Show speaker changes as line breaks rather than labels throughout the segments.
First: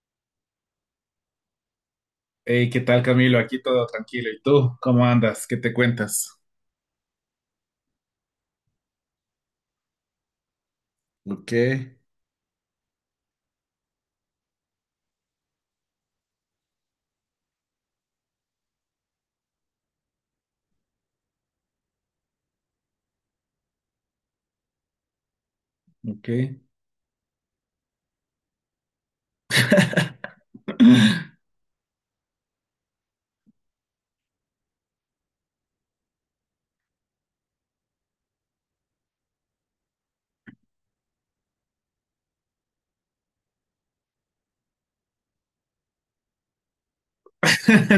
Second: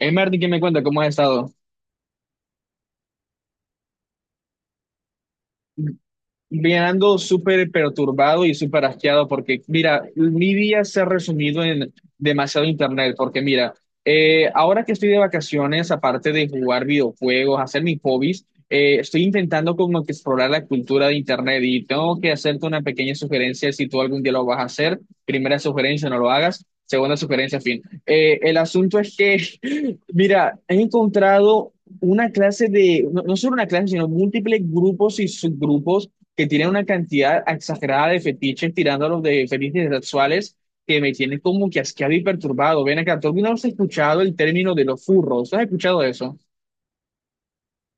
Hey, Martín, ¿qué me cuenta? ¿Cómo has estado?
Hey, ¿qué tal, Camilo? Aquí todo tranquilo. ¿Y tú? ¿Cómo andas? ¿Qué te cuentas?
Bien, ando súper perturbado y súper asqueado porque, mira, mi día se ha
Ok.
resumido en demasiado internet, porque mira, ahora que estoy de vacaciones, aparte de jugar videojuegos, hacer mis hobbies, estoy intentando como que explorar la cultura de internet y tengo que hacerte una pequeña sugerencia si tú algún día lo vas a hacer. Primera sugerencia, no
Ok.
lo hagas. Segunda sugerencia, fin. El asunto es que, mira, he encontrado una clase de, no, no solo una clase, sino múltiples grupos y subgrupos que tienen una cantidad exagerada de fetiches tirándolos de fetiches sexuales que me tienen como que asqueado y perturbado. Ven acá, ¿tú alguna vez has escuchado el término de los furros? ¿Has escuchado eso?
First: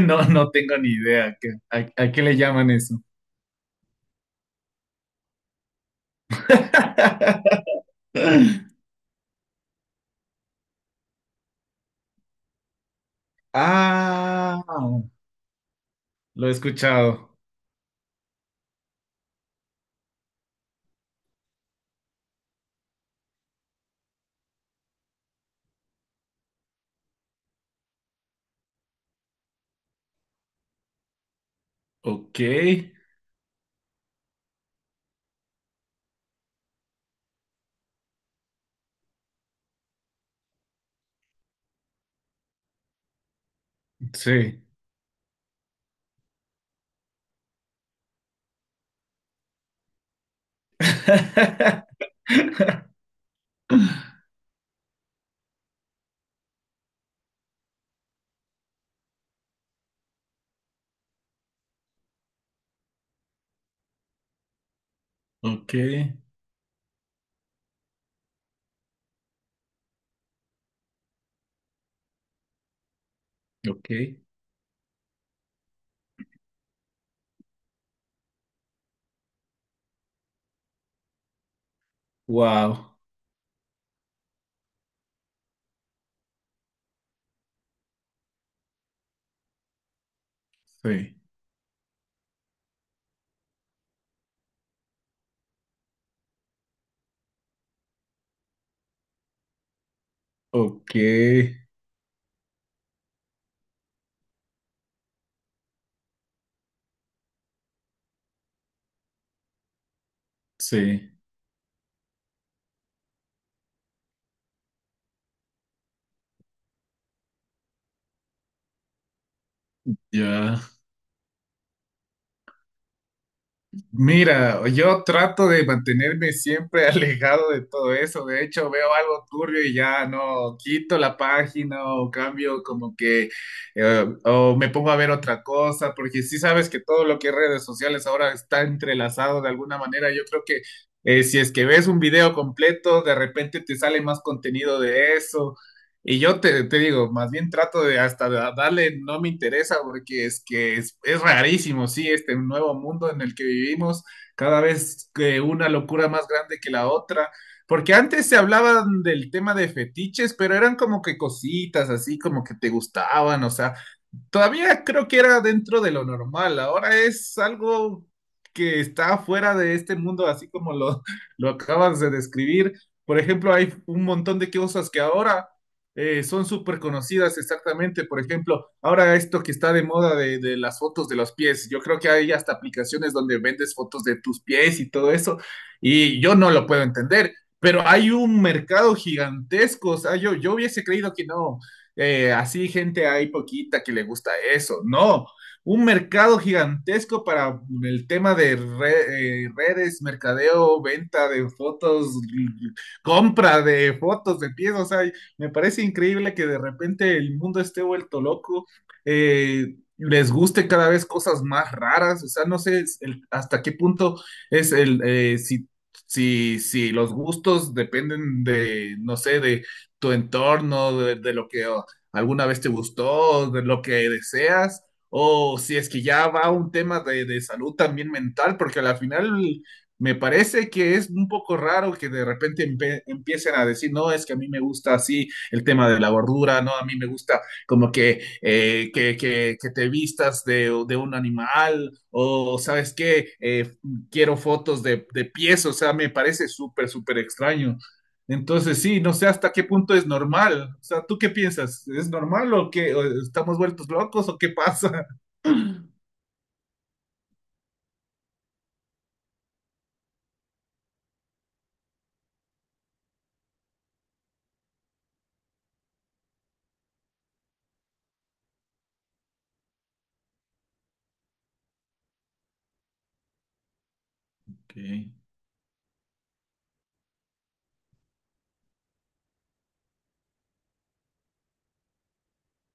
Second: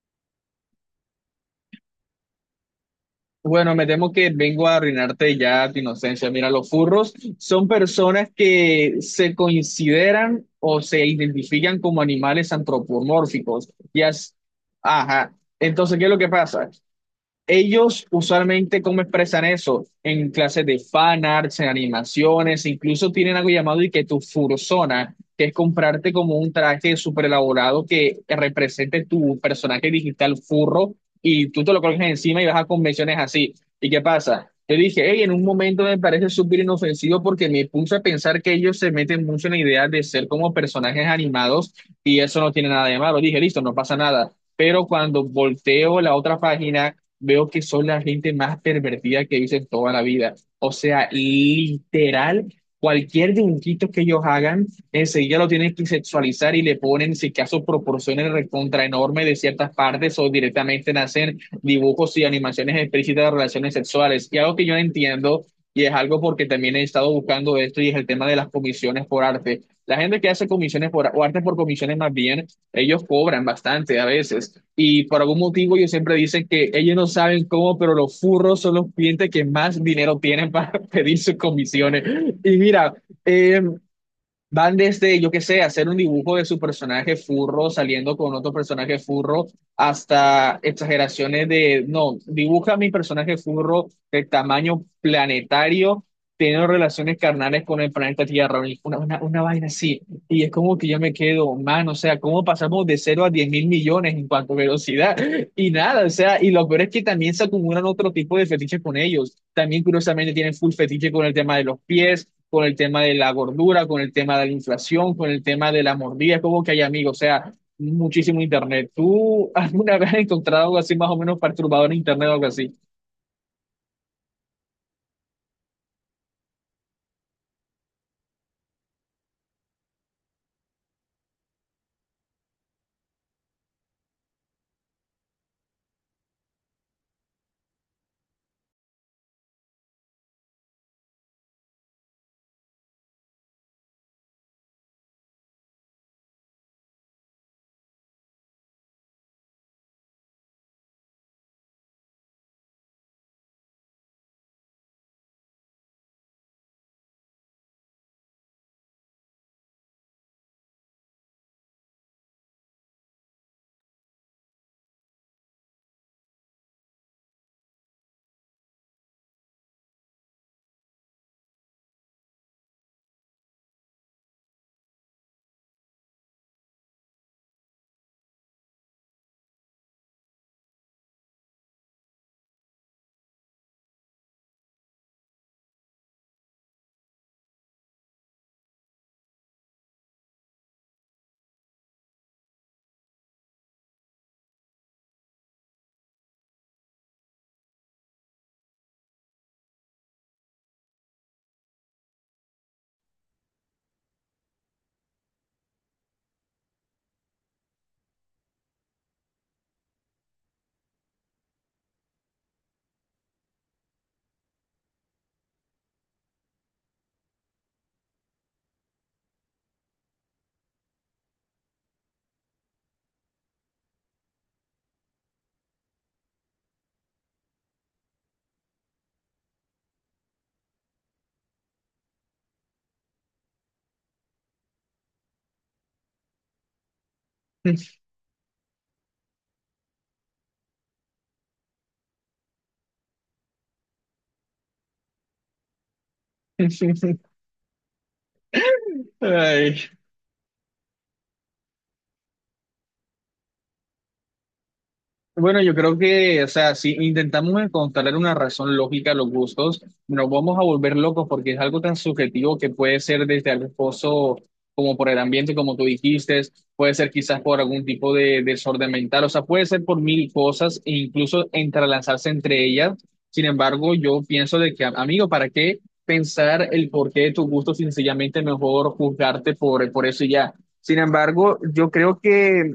No, no tengo ni idea. ¿A qué le llaman eso?
Bueno, me temo que vengo a arruinarte ya tu inocencia. Mira, los furros son personas que se consideran o se identifican como animales antropomórficos. Ya,
Ah,
ajá. Entonces, ¿qué es lo que
lo he
pasa?
escuchado.
Ellos usualmente, ¿cómo expresan eso? En clases de fan arts, en animaciones, incluso tienen algo llamado y que tu fursona, que es comprarte como un traje súper elaborado que represente tu personaje digital furro y tú te lo colocas
Ok.
encima y vas a convenciones así. ¿Y qué pasa? Yo dije, hey, en un momento me parece súper inofensivo porque me puse a pensar que ellos se meten mucho en la idea de ser como personajes animados y eso no tiene nada de malo. Dije, listo, no pasa nada.
Sí.
Pero cuando volteo la otra página veo que son la gente más pervertida que hice en toda la vida. O sea, literal, cualquier dibujito que ellos hagan, enseguida lo tienen que sexualizar y le ponen, si acaso, proporciones recontra enorme de ciertas partes o directamente hacen dibujos y animaciones explícitas de relaciones sexuales. Y algo que yo no entiendo,
Ok.
y es algo porque también he estado buscando esto, y es el tema de las comisiones por arte. La gente que hace comisiones por, o arte por comisiones más bien, ellos cobran
Ok.
bastante a veces y por algún motivo ellos siempre dicen que ellos no saben cómo, pero los furros son los clientes que más dinero tienen para pedir sus comisiones. Y mira,
Wow.
eh, van desde, yo qué sé, hacer un dibujo de su personaje furro saliendo con otro personaje furro, hasta
Sí.
exageraciones de, no, dibuja a mi personaje furro de tamaño planetario, teniendo relaciones carnales con el planeta Tierra, y una vaina así. Y es como que
Ok.
yo me quedo, man, o sea, ¿cómo pasamos de cero a 10.000.000.000 en cuanto a velocidad? Y nada, o sea, y lo peor es que también se acumulan otro tipo de fetiches con ellos. También curiosamente tienen full fetiche
Sí.
con el tema de los pies, con el tema de la gordura, con el tema de la inflación, con el tema de la mordida, es como que hay amigos, o sea, muchísimo internet. ¿Tú alguna vez has
Ya.
encontrado algo así más o menos perturbador en internet o algo así?
Mira, yo trato de mantenerme siempre alejado de todo eso. De hecho, veo algo turbio y ya no quito la página o cambio como que o me pongo a ver otra cosa, porque sí sabes que todo lo que es redes sociales ahora está entrelazado de alguna manera. Yo creo que si es que ves un video completo, de repente te sale más contenido de eso. Y yo te digo, más bien trato de hasta darle, no me interesa porque es que es rarísimo, sí, este nuevo mundo en el que vivimos, cada vez que una locura más grande que la otra, porque antes se hablaban del tema de fetiches, pero eran como que cositas así, como que te gustaban, o sea, todavía creo que era dentro de lo normal, ahora es algo que está fuera de este mundo, así como lo acabas de describir. Por ejemplo, hay un montón de cosas que ahora son súper conocidas exactamente. Por ejemplo, ahora esto que está de moda de las fotos de los pies. Yo creo que hay hasta aplicaciones donde vendes fotos de tus pies y todo eso. Y yo no lo puedo entender, pero hay un mercado gigantesco. O sea, yo hubiese creído que no así gente hay poquita que le gusta eso. No, un mercado gigantesco para el tema de redes, mercadeo, venta de fotos, compra de fotos de pies. O sea, me parece increíble que de repente el mundo esté vuelto loco. Les guste cada vez cosas más raras, o sea, no sé es hasta qué punto es si los gustos dependen de, no sé, de tu entorno, de lo que alguna vez te gustó, de lo que deseas, o si es que ya va un tema de salud también mental, porque al final me parece que es un poco raro que de repente empiecen a decir, no, es que a mí me gusta así el tema de la gordura, no, a mí me gusta como que, que te vistas de un animal o, ¿sabes qué? Quiero fotos de pies, o sea, me parece súper, súper extraño. Entonces, sí, no sé hasta qué
Ay.
punto es normal. O sea, ¿tú qué piensas? ¿Es normal o qué? ¿O estamos vueltos locos o qué pasa?
Bueno, yo creo que, o sea, si intentamos encontrar una razón lógica a los gustos, nos vamos a volver locos porque es algo tan subjetivo que puede ser desde algo esposo, como por el ambiente, como tú dijiste, puede ser quizás por algún tipo de desorden mental, o sea, puede ser por mil cosas e incluso entrelazarse entre ellas. Sin embargo, yo pienso de que,
Ok,
amigo, ¿para qué pensar el porqué de tus gustos? Sencillamente mejor juzgarte por, eso y ya. Sin embargo, yo creo que.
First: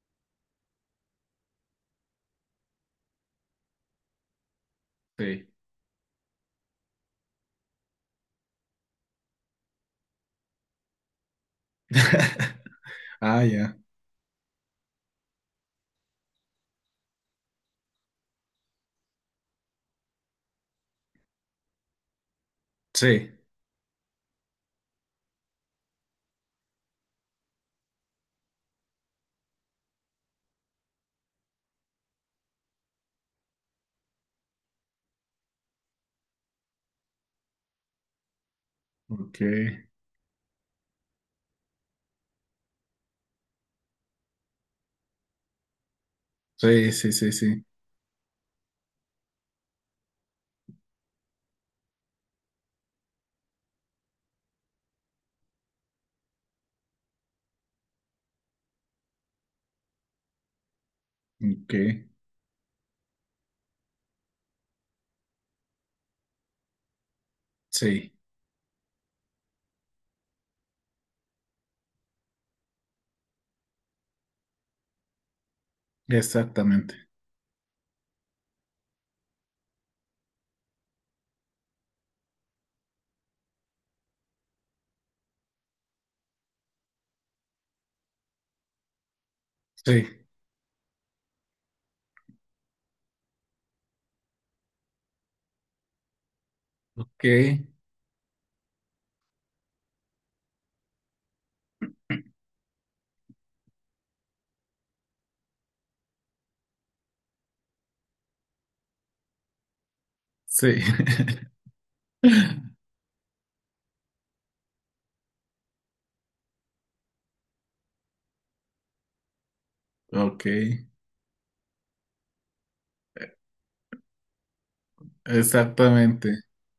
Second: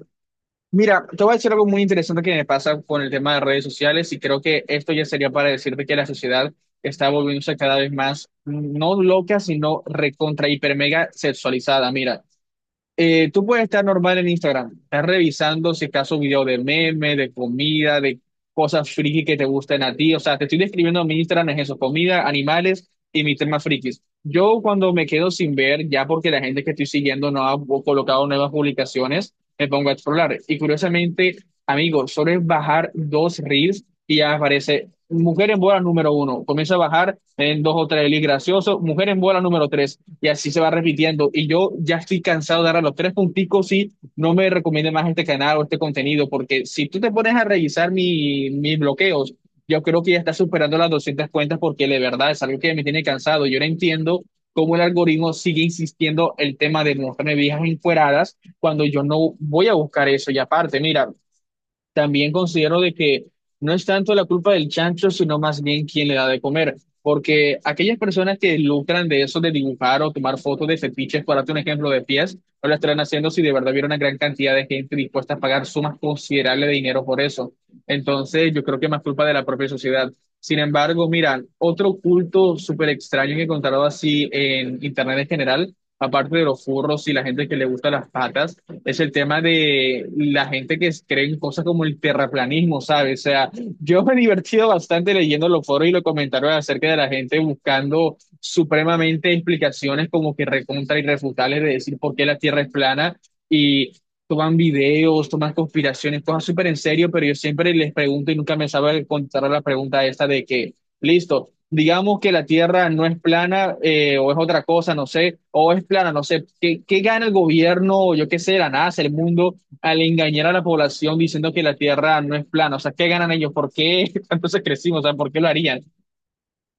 Mira, te voy a decir algo muy interesante que me pasa con el tema de redes sociales y creo que esto ya sería
sí.
para decirte que la sociedad está volviéndose cada vez más, no loca, sino recontra hiper mega sexualizada. Mira,
Ah,
tú puedes
ya.
estar normal en Instagram, estás revisando si acaso video de meme, de comida, de cosas friki que te gusten a ti. O sea, te estoy describiendo mi Instagram, es eso, comida, animales y
Sí.
mis temas frikis. Yo cuando me quedo sin ver, ya porque la gente que estoy siguiendo no ha colocado nuevas publicaciones, me pongo a explorar. Y curiosamente, amigos, solo es bajar dos reels y ya aparece mujer en bola número uno. Comienza a bajar en dos o tres reels graciosos, mujer en bola
Ok.
número tres y así se va repitiendo. Y yo ya estoy cansado de dar a los tres punticos y no me recomiende más este canal o este contenido, porque si
Sí,
tú te
sí, sí,
pones a
sí.
revisar mis bloqueos, yo creo que ya está superando las 200 cuentas porque de verdad es algo que me tiene cansado. Yo no entiendo cómo el algoritmo sigue insistiendo el tema de mostrarme viejas encueradas cuando yo no voy a buscar eso. Y aparte, mira,
Ok.
también considero de que no es tanto la culpa del chancho, sino más bien quién le da de comer. Porque aquellas
Sí.
personas que lucran de eso de dibujar o tomar fotos de fetiches, para darte un ejemplo de pies, no lo estarán haciendo si de verdad hubiera una gran cantidad de gente dispuesta a pagar sumas considerables de
Exactamente.
dinero por eso. Entonces, yo creo que es más culpa de la propia sociedad. Sin embargo, mira, otro culto súper extraño que he encontrado así en Internet en general, aparte de los furros y la gente que le gusta las patas es el tema de
Sí.
la gente que cree en cosas como el terraplanismo, ¿sabes? O sea, yo me he divertido bastante leyendo los foros y los comentarios acerca de la
Ok.
gente buscando supremamente explicaciones como que recontra irrefutables de decir por qué la Tierra es plana y toman videos, toman conspiraciones, cosas súper en serio, pero yo siempre les pregunto y nunca me sabe contestar la pregunta esta de que,
Sí.
listo, digamos que la Tierra no es plana o es otra cosa, no sé, o es plana, no sé, ¿qué, qué gana el gobierno, o yo qué sé, la NASA, el mundo, al
Ok.
engañar a la población diciendo que la Tierra no es plana? O sea, ¿qué ganan ellos? ¿Por qué entonces crecimos? O sea, ¿por qué lo harían?
Exactamente.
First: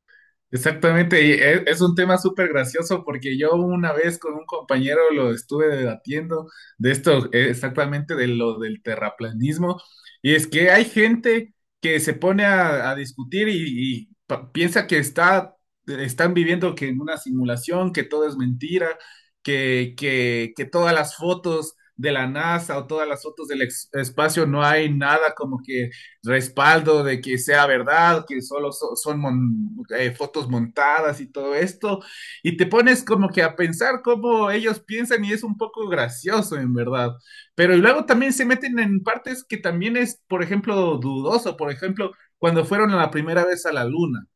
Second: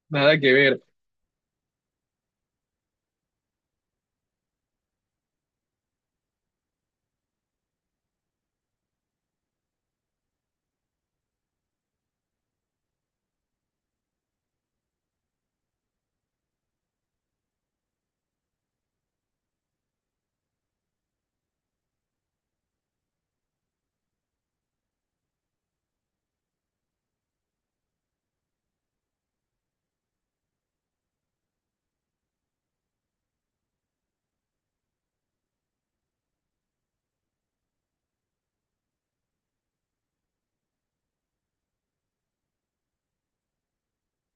Nada que ver.
Exactamente, y un tema súper gracioso porque yo una vez con un compañero lo estuve debatiendo de esto, exactamente de lo del terraplanismo, y es que hay gente que se pone a discutir y piensa que están viviendo que en una simulación, que todo es mentira, que todas las fotos de la NASA o todas las fotos del espacio no hay nada como que respaldo de que sea verdad, que solo son fotos montadas y todo esto, y te pones como que a pensar cómo ellos piensan y es un poco gracioso en verdad, pero y luego también se meten en partes que también es, por ejemplo, dudoso, por ejemplo, cuando fueron la primera vez a la luna.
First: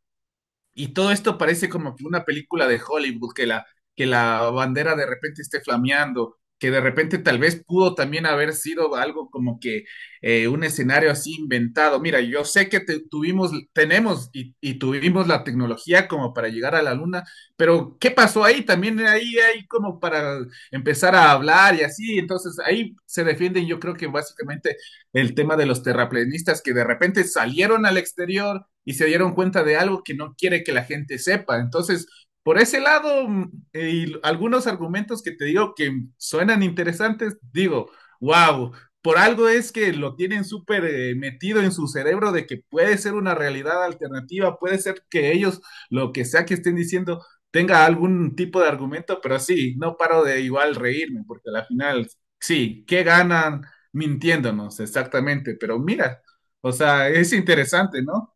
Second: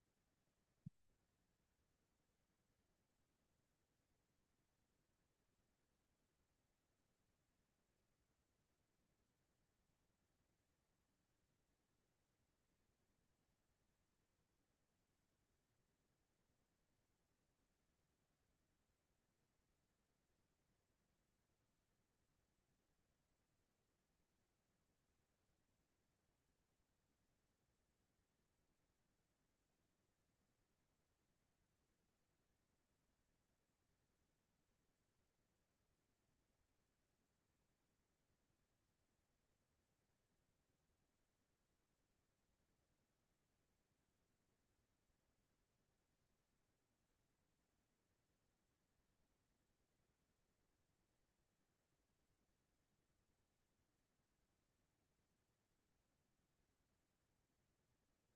Y todo esto parece como que una película de Hollywood, que la bandera de repente esté flameando, que de repente tal vez pudo también haber sido algo como que un escenario así inventado. Mira, yo sé que tuvimos, tenemos y tuvimos la tecnología como para llegar a la luna, pero ¿qué pasó ahí? También ahí hay como para empezar a hablar y así. Entonces ahí se defienden yo creo que básicamente el tema de los terraplenistas que de repente salieron al exterior y se dieron cuenta de algo que no quiere que la gente sepa. Entonces, por ese lado, y algunos argumentos que te digo que suenan interesantes, digo, wow, por algo es que lo tienen súper metido en su cerebro de que puede ser una realidad alternativa, puede ser que ellos, lo que sea que estén diciendo, tenga algún tipo de argumento, pero sí, no paro de igual reírme, porque al final, sí, ¿qué ganan mintiéndonos exactamente? Pero mira, o sea, es interesante, ¿no?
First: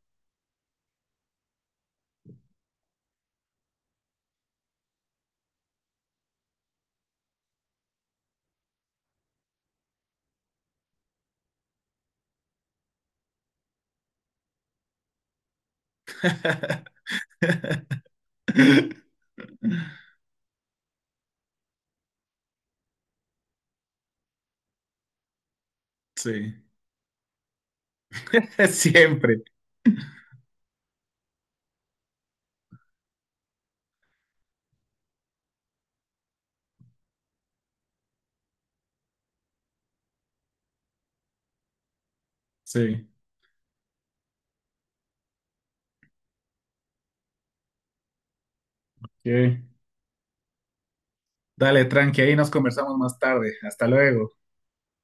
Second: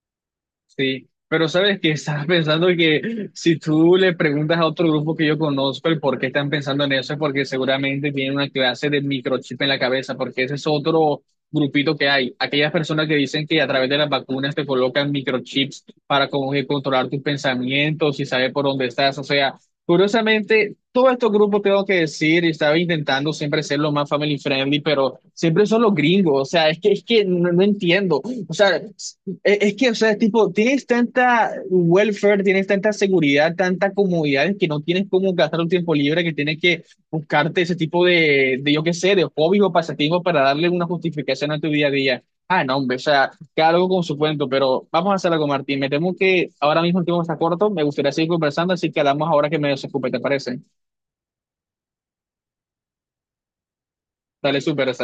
Sí, pero sabes que estaba pensando que si tú le preguntas a otro grupo que yo conozco el por qué están pensando en eso, es porque seguramente tienen una clase de microchip en la cabeza, porque ese es otro grupito que hay. Aquellas personas que dicen que a través de las vacunas te colocan microchips para como que controlar tus pensamientos y saber por dónde estás. O sea, curiosamente, todos estos grupos tengo que decir, y estaba intentando siempre ser lo más family friendly, pero siempre son los gringos. O
Sí,
sea, es que no no entiendo. O sea,
siempre.
es que, o sea, tipo, tienes tanta welfare, tienes tanta seguridad, tanta comodidad que no tienes cómo gastar un tiempo libre, que tienes que buscarte ese tipo de, yo qué sé, de hobby o pasatiempo para darle una justificación a tu día a día. Ah, no, hombre, o
Sí.
sea, cada algo con su cuento, pero vamos a hacer algo, Martín. Me temo que ahora mismo el tiempo está corto, me gustaría seguir conversando, así que hablamos ahora
Ok.
que me desocupe, ¿te parece?
Dale, tranqui, ahí nos conversamos más tarde. Hasta luego.
Dale, súper, hasta luego.